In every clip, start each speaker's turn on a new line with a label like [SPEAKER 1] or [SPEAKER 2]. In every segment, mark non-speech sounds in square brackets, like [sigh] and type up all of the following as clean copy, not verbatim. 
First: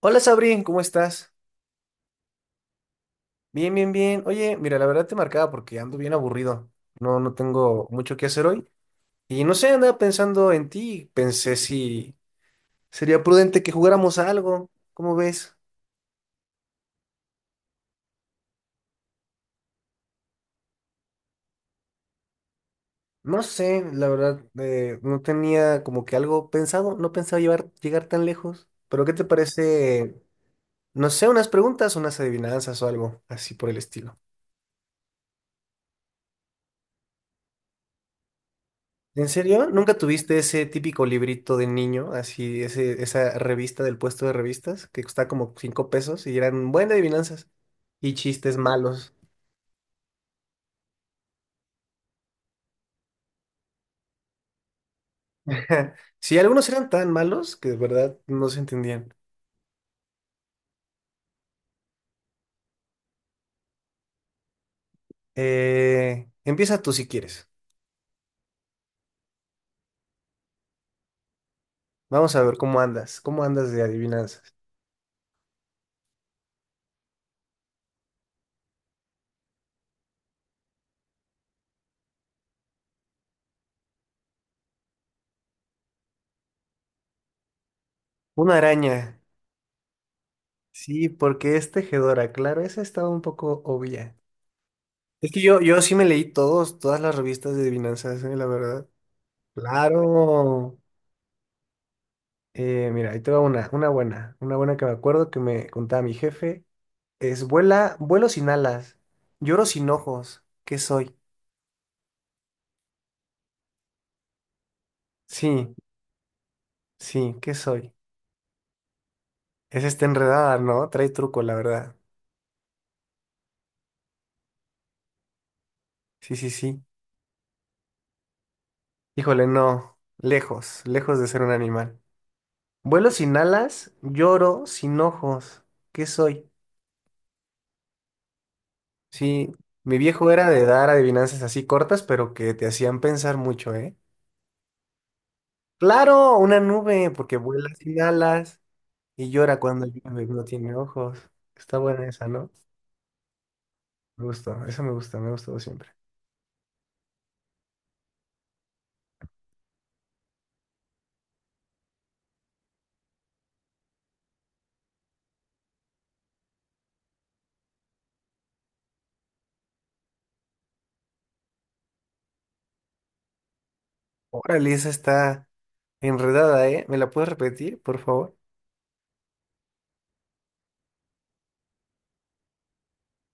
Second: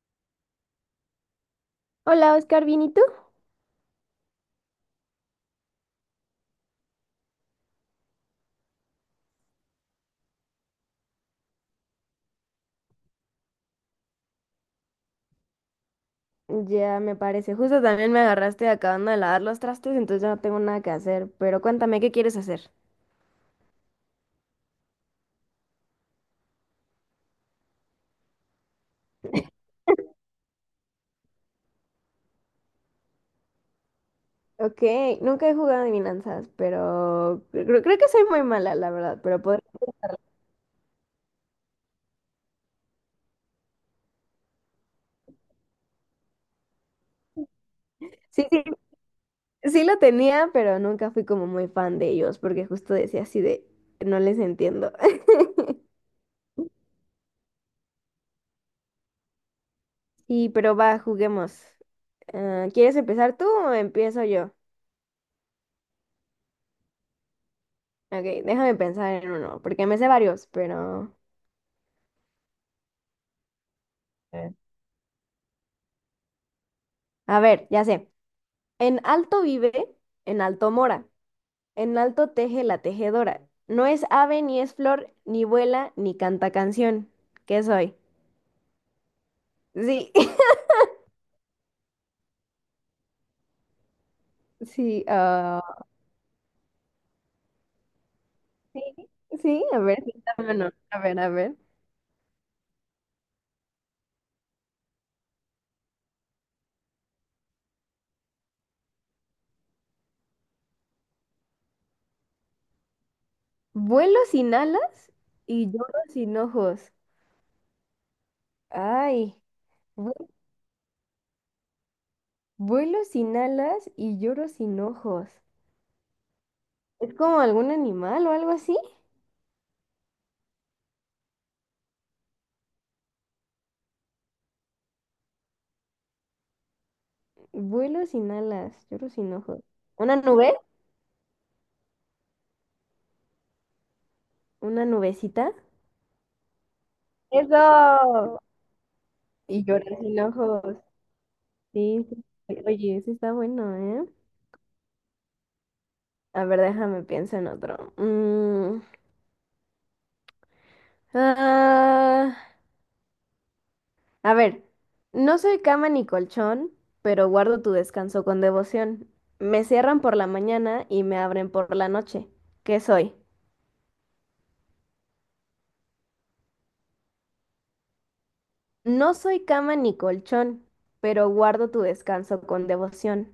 [SPEAKER 1] Hola Sabri, ¿cómo estás?
[SPEAKER 2] Hola, Oscar, ¿bien y tú?
[SPEAKER 1] Bien. Oye, mira, la verdad te marcaba porque ando bien aburrido. No tengo mucho que hacer hoy. Y no sé, andaba pensando en ti. Pensé si sería prudente que jugáramos a algo. ¿Cómo ves?
[SPEAKER 2] Ya me parece. Justo también me agarraste acabando de lavar los trastes, entonces ya no tengo nada que hacer. Pero cuéntame, ¿qué quieres hacer?
[SPEAKER 1] No sé, la verdad, no tenía como que algo pensado. No pensaba llegar tan lejos. Pero ¿qué te parece? No sé, unas preguntas, unas adivinanzas o algo así por el estilo.
[SPEAKER 2] Ok, nunca he jugado adivinanzas, pero creo que soy muy mala, la verdad,
[SPEAKER 1] ¿En
[SPEAKER 2] pero pod-
[SPEAKER 1] serio? ¿Nunca tuviste ese típico librito de niño, así, esa revista del puesto de revistas, que costaba como cinco pesos y eran buenas adivinanzas y
[SPEAKER 2] Sí,
[SPEAKER 1] chistes
[SPEAKER 2] sí,
[SPEAKER 1] malos?
[SPEAKER 2] sí lo tenía, pero nunca fui como muy fan de ellos, porque justo decía así de, no les entiendo. [laughs]
[SPEAKER 1] [laughs] Sí, algunos eran tan malos que de verdad no se entendían.
[SPEAKER 2] Sí, pero va, juguemos. Ah, ¿quieres empezar tú o empiezo yo?
[SPEAKER 1] Empieza tú si quieres.
[SPEAKER 2] Ok, déjame pensar en uno, porque me sé varios, pero...
[SPEAKER 1] Vamos a ver cómo andas de
[SPEAKER 2] Eh.
[SPEAKER 1] adivinanzas.
[SPEAKER 2] A ver, ya sé. En alto vive, en alto mora, en alto teje la tejedora. No es ave, ni es flor, ni vuela, ni canta canción. ¿Qué soy?
[SPEAKER 1] Una araña.
[SPEAKER 2] Sí, [laughs]
[SPEAKER 1] Sí, porque es tejedora, claro, esa estaba un poco obvia.
[SPEAKER 2] sí,
[SPEAKER 1] Es que yo,
[SPEAKER 2] ah,
[SPEAKER 1] yo sí me leí todas las revistas de adivinanzas, la
[SPEAKER 2] sí,
[SPEAKER 1] verdad.
[SPEAKER 2] sí, a ver, sí, dame uno.
[SPEAKER 1] Claro.
[SPEAKER 2] A ver, a ver.
[SPEAKER 1] Mira, ahí te va una buena que me acuerdo que me contaba mi jefe. Es vuelo sin alas, lloro sin ojos. ¿Qué soy?
[SPEAKER 2] Vuelo sin alas y
[SPEAKER 1] Sí,
[SPEAKER 2] lloro sin ojos.
[SPEAKER 1] sí, ¿qué soy?
[SPEAKER 2] Ay,
[SPEAKER 1] Es esta
[SPEAKER 2] vu-
[SPEAKER 1] enredada, ¿no? Trae truco, la verdad.
[SPEAKER 2] vuelo sin alas y lloro sin ojos.
[SPEAKER 1] Sí, sí, sí.
[SPEAKER 2] ¿Es como algún animal o algo así?
[SPEAKER 1] Híjole, no. Lejos, lejos de ser un animal. Vuelo sin alas, lloro sin ojos. ¿Qué soy?
[SPEAKER 2] Vuelo sin alas, lloro sin
[SPEAKER 1] Sí,
[SPEAKER 2] ojos.
[SPEAKER 1] mi
[SPEAKER 2] ¿Una
[SPEAKER 1] viejo era
[SPEAKER 2] nube?
[SPEAKER 1] de dar adivinanzas así cortas, pero que te hacían pensar mucho, ¿eh?
[SPEAKER 2] ¿Una nubecita?
[SPEAKER 1] Claro, una nube, porque vuela sin
[SPEAKER 2] Eso.
[SPEAKER 1] alas. Y llora
[SPEAKER 2] Y
[SPEAKER 1] cuando
[SPEAKER 2] llorar sin
[SPEAKER 1] llueve, no tiene
[SPEAKER 2] ojos.
[SPEAKER 1] ojos. Está
[SPEAKER 2] Sí,
[SPEAKER 1] buena
[SPEAKER 2] sí.
[SPEAKER 1] esa, ¿no?
[SPEAKER 2] Oye, eso está bueno, ¿eh?
[SPEAKER 1] Me gustó, esa me gusta, me ha gustado siempre.
[SPEAKER 2] A ver, déjame pienso en otro. Ah, a ver, no soy cama ni colchón, pero guardo tu descanso con devoción. Me cierran por la mañana y me abren por la noche. ¿Qué soy?
[SPEAKER 1] Órale, esa está enredada, ¿eh? ¿Me la puedes repetir, por favor?
[SPEAKER 2] No soy cama ni colchón, pero guardo tu descanso con devoción.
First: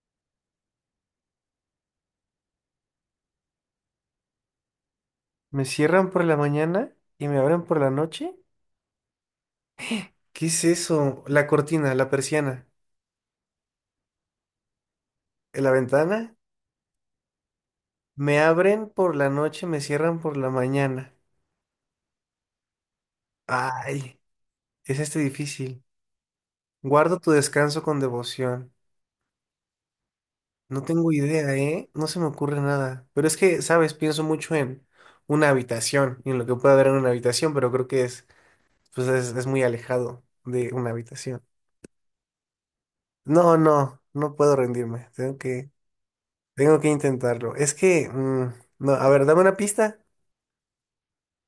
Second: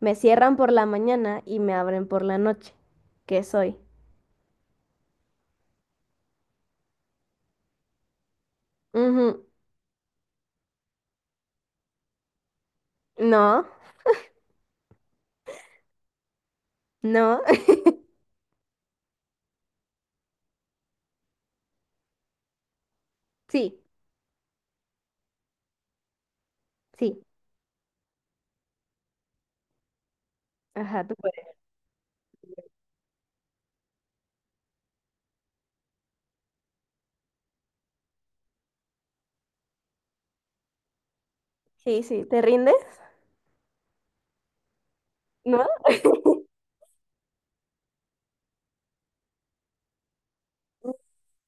[SPEAKER 2] Me cierran por la mañana y me abren por la noche. ¿Qué soy?
[SPEAKER 1] ¿Me cierran por la mañana y me abren por la noche?
[SPEAKER 2] Ujú,
[SPEAKER 1] ¿Qué es eso? La cortina, la persiana,
[SPEAKER 2] no.
[SPEAKER 1] ¿en la ventana?
[SPEAKER 2] No, [laughs]
[SPEAKER 1] Me abren por la noche, me cierran por la mañana.
[SPEAKER 2] sí,
[SPEAKER 1] Ay, es este difícil.
[SPEAKER 2] sí,
[SPEAKER 1] Guardo tu descanso con devoción. No
[SPEAKER 2] ajá,
[SPEAKER 1] tengo
[SPEAKER 2] tú
[SPEAKER 1] idea,
[SPEAKER 2] puedes.
[SPEAKER 1] ¿eh? No se me ocurre nada. Pero es que, ¿sabes? Pienso mucho en una habitación y en lo que puede haber en una habitación, pero creo que pues es muy alejado de una habitación.
[SPEAKER 2] Sí, sí, ¿te rindes?
[SPEAKER 1] No, no, no puedo rendirme.
[SPEAKER 2] ¿No?
[SPEAKER 1] Tengo que intentarlo. Es que, no, a ver, dame una pista.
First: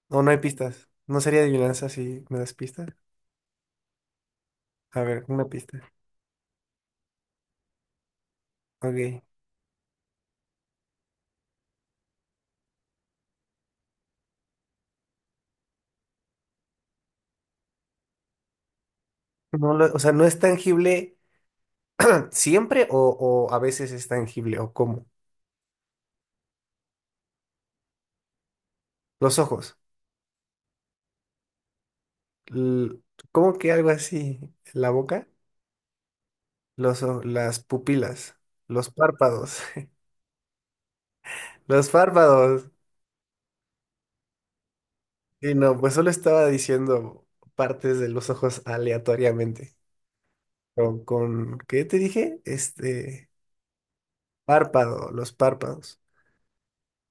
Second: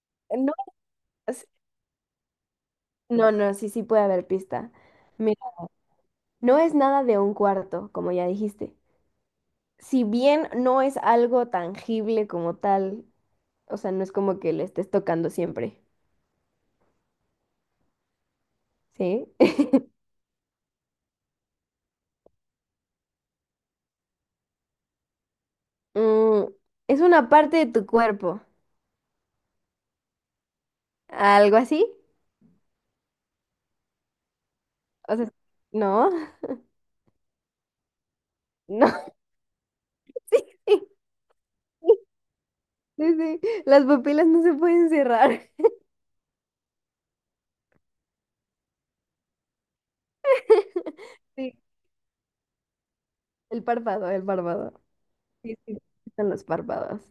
[SPEAKER 1] O no hay
[SPEAKER 2] No,
[SPEAKER 1] pistas. No sería
[SPEAKER 2] es-
[SPEAKER 1] adivinanza si me das pistas.
[SPEAKER 2] no, no, sí, sí puede haber pista.
[SPEAKER 1] A ver,
[SPEAKER 2] Mira,
[SPEAKER 1] una pista.
[SPEAKER 2] no es nada de un cuarto, como ya dijiste.
[SPEAKER 1] Ok.
[SPEAKER 2] Si bien no es algo tangible como tal, o sea, no es como que le estés tocando siempre, ¿sí? [laughs]
[SPEAKER 1] O sea, ¿no es tangible [clears throat] siempre o a veces es tangible? ¿O cómo?
[SPEAKER 2] Mm, es una parte de tu cuerpo,
[SPEAKER 1] Los ojos.
[SPEAKER 2] algo así.
[SPEAKER 1] L- ¿Cómo que algo así? ¿La
[SPEAKER 2] O
[SPEAKER 1] boca?
[SPEAKER 2] sea, no, [laughs]
[SPEAKER 1] Las pupilas,
[SPEAKER 2] no,
[SPEAKER 1] los
[SPEAKER 2] [laughs]
[SPEAKER 1] párpados,
[SPEAKER 2] sí, sí,
[SPEAKER 1] [laughs] los párpados.
[SPEAKER 2] sí, sí. Las pupilas no se pueden cerrar.
[SPEAKER 1] Y no, pues solo estaba diciendo partes de los ojos aleatoriamente.
[SPEAKER 2] [laughs] Sí,
[SPEAKER 1] ¿Qué te dije?
[SPEAKER 2] el párpado.
[SPEAKER 1] Párpado, los
[SPEAKER 2] Sí, sí,
[SPEAKER 1] párpados.
[SPEAKER 2] están los párpados.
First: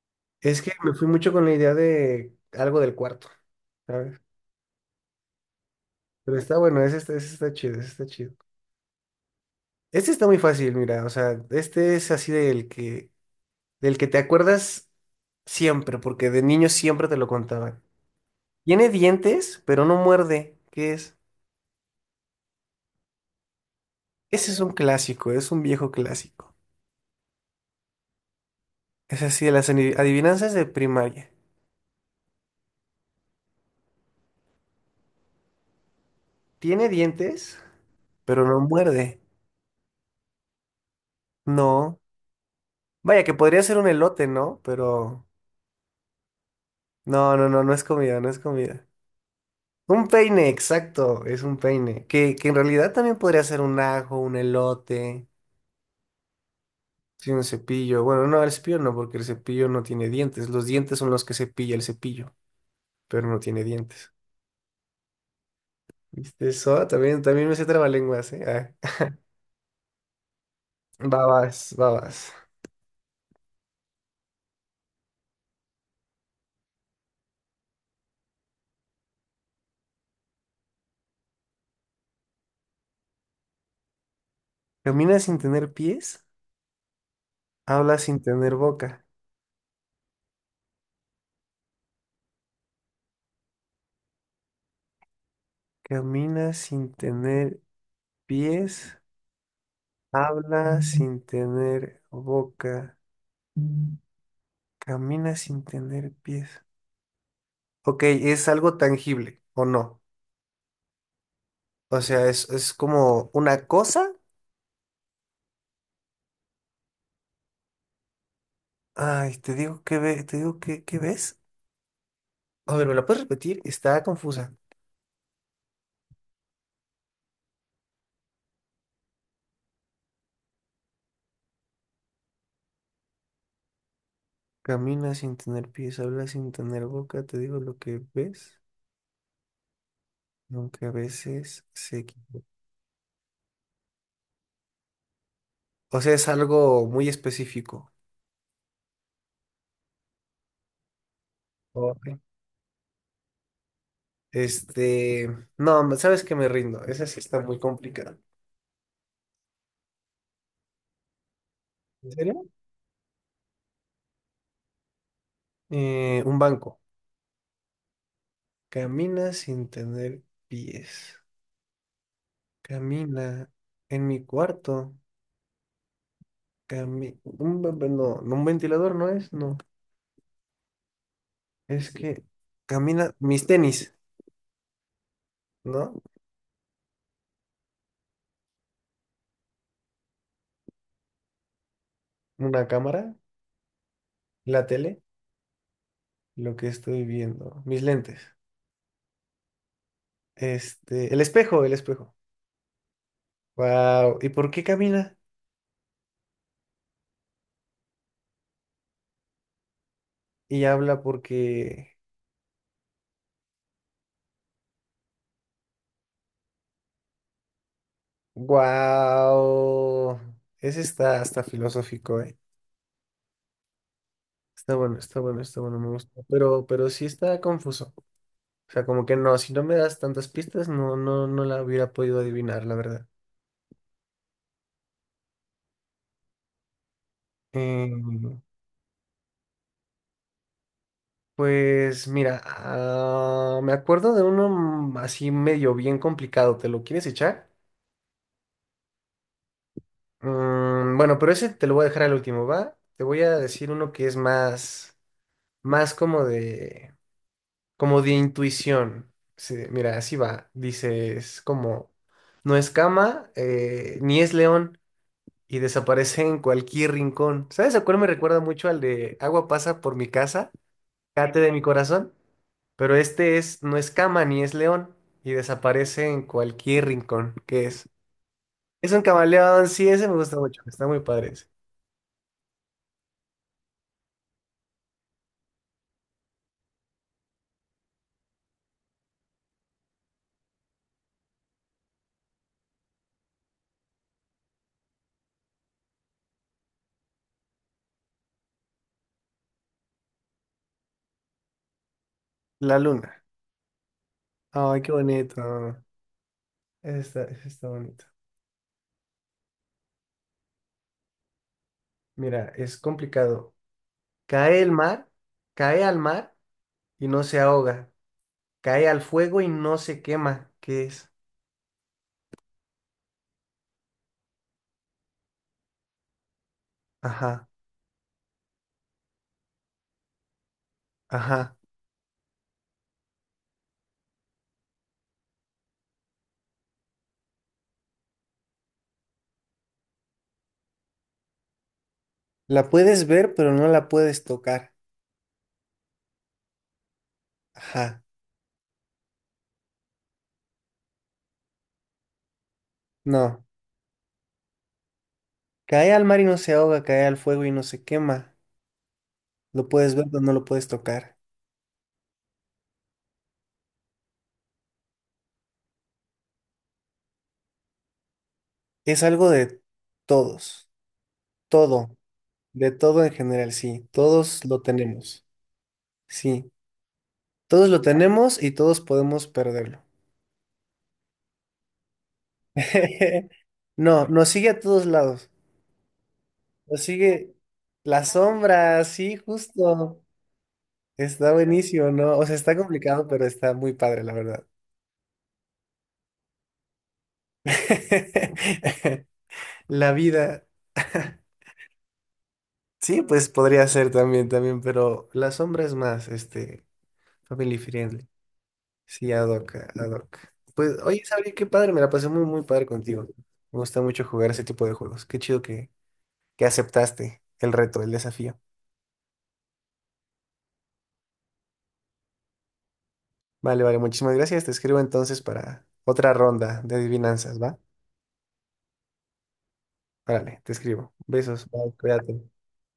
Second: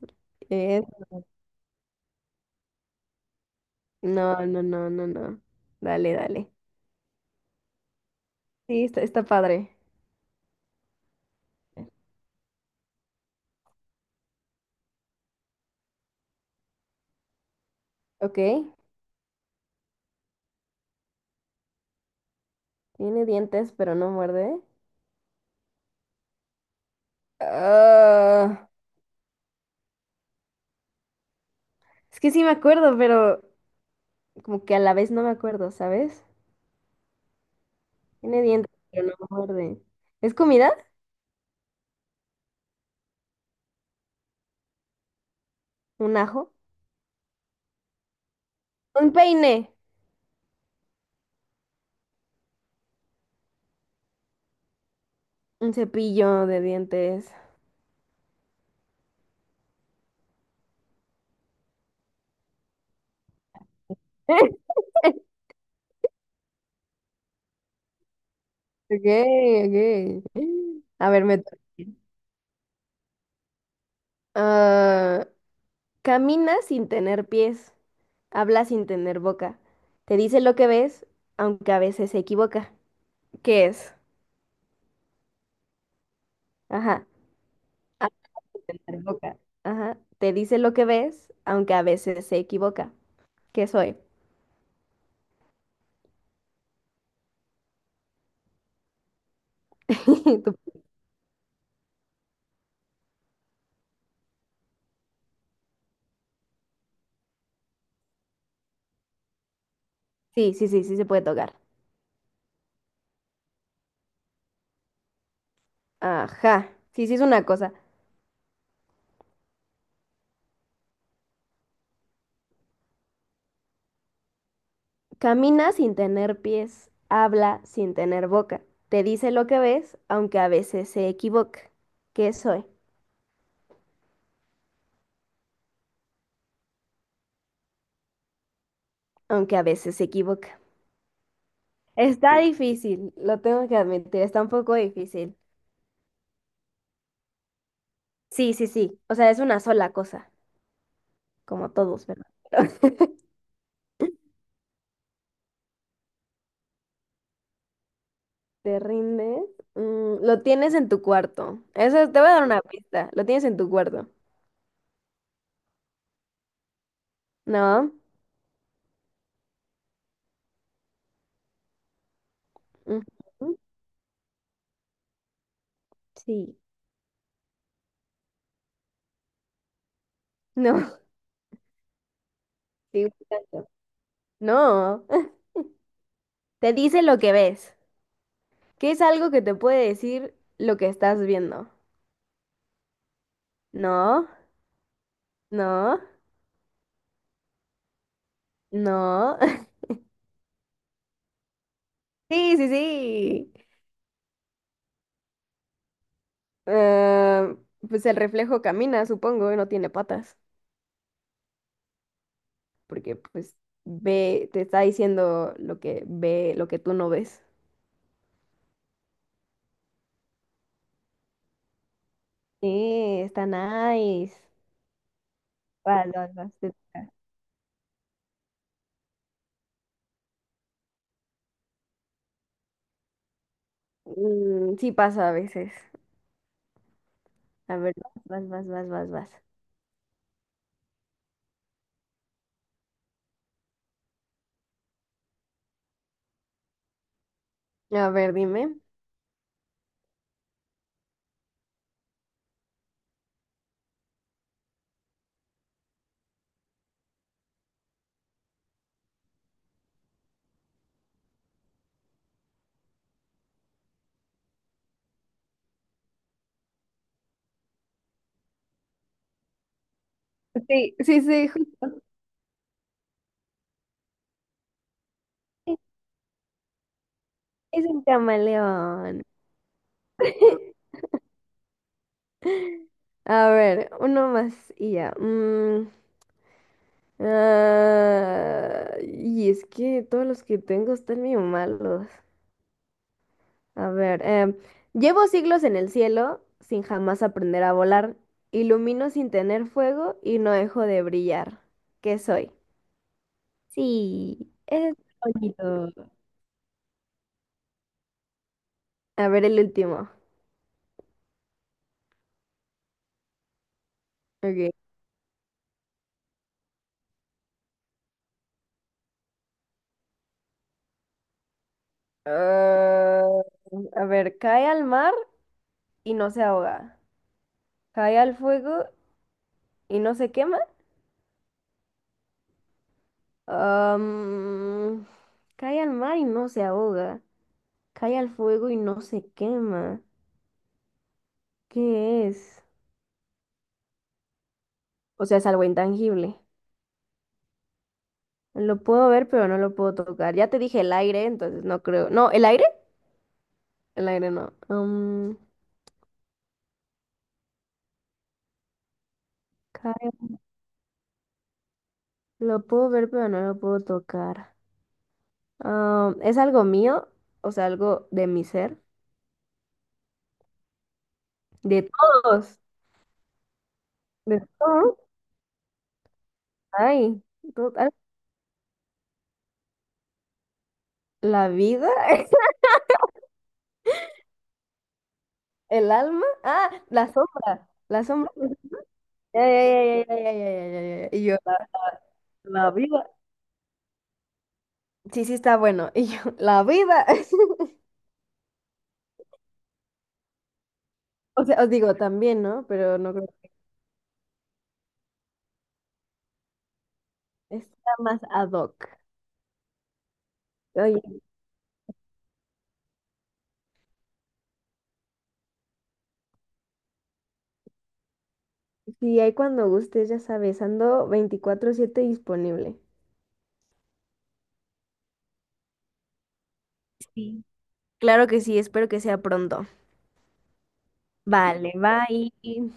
[SPEAKER 1] Es que
[SPEAKER 2] Eh,
[SPEAKER 1] me fui mucho con la idea de algo del cuarto, ¿sabes?
[SPEAKER 2] no, no, no, no, no. Dale,
[SPEAKER 1] Pero
[SPEAKER 2] dale.
[SPEAKER 1] está bueno, ese está chido, ese está chido.
[SPEAKER 2] Sí, está, está padre.
[SPEAKER 1] Este está muy fácil, mira, o sea, este es así del que te acuerdas siempre, porque de niño siempre te lo contaban.
[SPEAKER 2] Ok,
[SPEAKER 1] Tiene dientes, pero no muerde. ¿Qué es?
[SPEAKER 2] tiene dientes, pero no
[SPEAKER 1] Ese
[SPEAKER 2] muerde.
[SPEAKER 1] es un clásico, es un viejo clásico.
[SPEAKER 2] Ah,
[SPEAKER 1] Es así de las adivinanzas de primaria.
[SPEAKER 2] es que sí me acuerdo, pero como que a la vez no me acuerdo, ¿sabes?
[SPEAKER 1] Tiene dientes,
[SPEAKER 2] Tiene
[SPEAKER 1] pero no
[SPEAKER 2] dientes, pero no
[SPEAKER 1] muerde.
[SPEAKER 2] muerde. ¿Es comida?
[SPEAKER 1] No. Vaya, que podría ser un elote, ¿no? Pero
[SPEAKER 2] ¿Un ajo?
[SPEAKER 1] no es comida, no es comida.
[SPEAKER 2] ¿Un peine?
[SPEAKER 1] Un peine, exacto, es un peine. Que en realidad también podría ser un ajo, un elote.
[SPEAKER 2] Un cepillo de
[SPEAKER 1] Sí,
[SPEAKER 2] dientes.
[SPEAKER 1] un cepillo. Bueno, no, el cepillo no, porque el cepillo no tiene dientes. Los dientes son los que cepilla el cepillo, pero no tiene dientes.
[SPEAKER 2] [laughs]
[SPEAKER 1] ¿Viste eso? Ah, también, también me sé trabalenguas, ¿eh?
[SPEAKER 2] Ok,
[SPEAKER 1] Ah.
[SPEAKER 2] ok.
[SPEAKER 1] [laughs]
[SPEAKER 2] A ver, me toca.
[SPEAKER 1] Babas, babas.
[SPEAKER 2] Ah, camina sin tener pies, habla sin tener boca, te dice lo que ves, aunque a veces se equivoca. ¿Qué es?
[SPEAKER 1] Caminas sin tener pies,
[SPEAKER 2] Ajá,
[SPEAKER 1] hablas
[SPEAKER 2] habla
[SPEAKER 1] sin tener
[SPEAKER 2] sin tener
[SPEAKER 1] boca.
[SPEAKER 2] boca. Ajá, te dice lo que ves, aunque a veces se equivoca. ¿Qué soy?
[SPEAKER 1] Caminas sin tener pies,
[SPEAKER 2] [laughs] Tú-
[SPEAKER 1] hablas sin tener boca. Camina sin tener pies. Ok, ¿es algo tangible o no?
[SPEAKER 2] Sí, sí, sí, sí se puede tocar.
[SPEAKER 1] O sea, es como una cosa.
[SPEAKER 2] Ajá, sí, sí es una cosa.
[SPEAKER 1] Ay, te digo que te digo que, ¿qué ves? A ver, ¿me la puedes repetir? Está confusa.
[SPEAKER 2] Camina sin tener pies, habla sin tener boca, te dice lo que ves, aunque a veces se equivoca. ¿Qué soy?
[SPEAKER 1] Camina sin tener pies, habla sin tener boca, te digo lo que ves,
[SPEAKER 2] Aunque a veces se equivoca.
[SPEAKER 1] aunque a veces se
[SPEAKER 2] Está
[SPEAKER 1] equivoca.
[SPEAKER 2] difícil, lo tengo que admitir, está un poco difícil.
[SPEAKER 1] O sea, es algo muy específico.
[SPEAKER 2] Sí, sí, sí. O sea, es una sola cosa, como todos,
[SPEAKER 1] Ok.
[SPEAKER 2] ¿verdad? [laughs]
[SPEAKER 1] Este, no, sabes que me rindo, esa sí está muy complicada.
[SPEAKER 2] ¿Te rindes? Mm, lo tienes en tu cuarto.
[SPEAKER 1] ¿En
[SPEAKER 2] Eso te voy a dar
[SPEAKER 1] serio?
[SPEAKER 2] una pista. Lo tienes en tu cuarto.
[SPEAKER 1] Un banco.
[SPEAKER 2] ¿No?
[SPEAKER 1] Camina sin tener pies. Camina
[SPEAKER 2] Ujú.
[SPEAKER 1] en mi cuarto.
[SPEAKER 2] Sí.
[SPEAKER 1] No, no, un ventilador no es, no.
[SPEAKER 2] No. [laughs]
[SPEAKER 1] Es que
[SPEAKER 2] Sí,
[SPEAKER 1] camina mis
[SPEAKER 2] exacto.
[SPEAKER 1] tenis,
[SPEAKER 2] No. [laughs]
[SPEAKER 1] ¿no?
[SPEAKER 2] Te dice lo que ves. ¿Qué es algo que te puede decir lo que estás viendo?
[SPEAKER 1] Una cámara,
[SPEAKER 2] No.
[SPEAKER 1] la tele,
[SPEAKER 2] No.
[SPEAKER 1] lo que estoy viendo, mis lentes.
[SPEAKER 2] No. [laughs]
[SPEAKER 1] Este, el espejo, el espejo.
[SPEAKER 2] Sí, sí, sí.
[SPEAKER 1] Wow, ¿y por qué camina?
[SPEAKER 2] Ah, pues el reflejo camina, supongo, y no tiene patas,
[SPEAKER 1] Y habla porque
[SPEAKER 2] porque pues ve, te está diciendo lo que ve, lo que tú no ves.
[SPEAKER 1] wow. Ese está hasta filosófico, ¿eh?
[SPEAKER 2] Sí, está nice.
[SPEAKER 1] Está bueno, está bueno, está bueno, me
[SPEAKER 2] Vas,
[SPEAKER 1] gusta.
[SPEAKER 2] vas, te
[SPEAKER 1] Pero sí
[SPEAKER 2] toca.
[SPEAKER 1] está confuso. O sea, como que no, si no me das tantas pistas no la hubiera podido adivinar, la verdad.
[SPEAKER 2] Mm, sí pasa a veces. A ver,
[SPEAKER 1] Eh,
[SPEAKER 2] vas, vas, vas, vas, vas.
[SPEAKER 1] Pues mira, me acuerdo de uno así medio bien complicado. ¿Te lo quieres echar?
[SPEAKER 2] A ver, dime.
[SPEAKER 1] Bueno, pero ese te lo voy a dejar al último, ¿va? Te voy a decir uno que es más como como de intuición. Sí, mira, así va. Dices como, no es cama, ni es león, y desaparece en cualquier rincón. ¿Sabes a cuál me recuerda mucho al de agua pasa por mi casa,
[SPEAKER 2] Sí, sí,
[SPEAKER 1] cate
[SPEAKER 2] sí,
[SPEAKER 1] de mi
[SPEAKER 2] justo
[SPEAKER 1] corazón? Pero este es, no es cama ni es león y desaparece en cualquier rincón que
[SPEAKER 2] es
[SPEAKER 1] es.
[SPEAKER 2] un
[SPEAKER 1] Es un
[SPEAKER 2] camaleón.
[SPEAKER 1] camaleón, sí, ese me gusta mucho, está
[SPEAKER 2] [laughs]
[SPEAKER 1] muy padre ese.
[SPEAKER 2] A ver, uno más y ya. Ah, y es que todos los que tengo están medio malos. A ver, llevo siglos en el cielo sin jamás aprender a volar. Ilumino sin tener fuego y no dejo de brillar. ¿Qué soy?
[SPEAKER 1] La luna.
[SPEAKER 2] Sí,
[SPEAKER 1] Ay, qué
[SPEAKER 2] es
[SPEAKER 1] bonito.
[SPEAKER 2] bonito.
[SPEAKER 1] Ese está bonito.
[SPEAKER 2] A ver el último.
[SPEAKER 1] Mira, es complicado. Cae
[SPEAKER 2] Ok.
[SPEAKER 1] el mar, cae al mar y no se ahoga. Cae al fuego y no se quema. ¿Qué es?
[SPEAKER 2] Ah, a ver, cae al mar y no se ahoga.
[SPEAKER 1] Ajá,
[SPEAKER 2] Cae al fuego y no se quema.
[SPEAKER 1] ajá.
[SPEAKER 2] Am, cae al mar y no se ahoga. Cae al fuego y no se quema. ¿Qué es?
[SPEAKER 1] La puedes ver, pero no la puedes tocar.
[SPEAKER 2] O sea, es algo intangible.
[SPEAKER 1] Ajá.
[SPEAKER 2] Lo puedo ver, pero no lo puedo tocar. Ya te dije el aire, entonces no creo. No, ¿el aire?
[SPEAKER 1] No.
[SPEAKER 2] El aire no.
[SPEAKER 1] Cae al mar y no se ahoga, cae al fuego y no se quema. Lo puedes ver, pero
[SPEAKER 2] Cae-
[SPEAKER 1] no lo puedes tocar.
[SPEAKER 2] lo puedo ver, pero no lo puedo tocar. Um, ¿es algo mío? O sea, algo de mi ser.
[SPEAKER 1] Es algo de todos,
[SPEAKER 2] De
[SPEAKER 1] todo,
[SPEAKER 2] todos.
[SPEAKER 1] de todo en general, sí,
[SPEAKER 2] De
[SPEAKER 1] todos lo
[SPEAKER 2] todos.
[SPEAKER 1] tenemos, sí,
[SPEAKER 2] Ay,
[SPEAKER 1] todos lo
[SPEAKER 2] total.
[SPEAKER 1] tenemos y todos podemos perderlo.
[SPEAKER 2] La vida. [laughs]
[SPEAKER 1] [laughs] No, nos sigue a todos lados,
[SPEAKER 2] El alma. Ah,
[SPEAKER 1] nos
[SPEAKER 2] la
[SPEAKER 1] sigue
[SPEAKER 2] sombra. La
[SPEAKER 1] la
[SPEAKER 2] sombra.
[SPEAKER 1] sombra,
[SPEAKER 2] [laughs]
[SPEAKER 1] sí,
[SPEAKER 2] Ya,
[SPEAKER 1] justo,
[SPEAKER 2] ya, ya, ya, ya, ya, ya, ya, ya. Y
[SPEAKER 1] está
[SPEAKER 2] yo, la,
[SPEAKER 1] buenísimo, ¿no? O sea, está
[SPEAKER 2] la
[SPEAKER 1] complicado,
[SPEAKER 2] vida.
[SPEAKER 1] pero está muy padre, la verdad.
[SPEAKER 2] Sí, sí, está bueno. [laughs] Y yo, la vida. [laughs]
[SPEAKER 1] [laughs] La vida, [laughs]
[SPEAKER 2] O sea, os digo también, ¿no? Pero
[SPEAKER 1] sí,
[SPEAKER 2] no
[SPEAKER 1] pues
[SPEAKER 2] creo.
[SPEAKER 1] podría ser también, pero la sombra es más, este, family
[SPEAKER 2] Está
[SPEAKER 1] friendly.
[SPEAKER 2] más ad hoc.
[SPEAKER 1] Sí, ad hoc, ad hoc. Pues,
[SPEAKER 2] Oye,
[SPEAKER 1] oye, Sabri, qué padre, me la pasé muy padre contigo. Me gusta mucho jugar ese tipo de juegos. Qué chido que aceptaste el reto, el desafío.
[SPEAKER 2] sí, hay cuando gustes, ya sabes, ando 24/7 disponible.
[SPEAKER 1] Vale, vale, muchísimas gracias. Te escribo entonces para otra ronda de adivinanzas,
[SPEAKER 2] Sí.
[SPEAKER 1] ¿va?
[SPEAKER 2] Claro que sí, espero que sea pronto.
[SPEAKER 1] Órale, te escribo. Besos, bye,
[SPEAKER 2] Vale,
[SPEAKER 1] cuídate.
[SPEAKER 2] bye.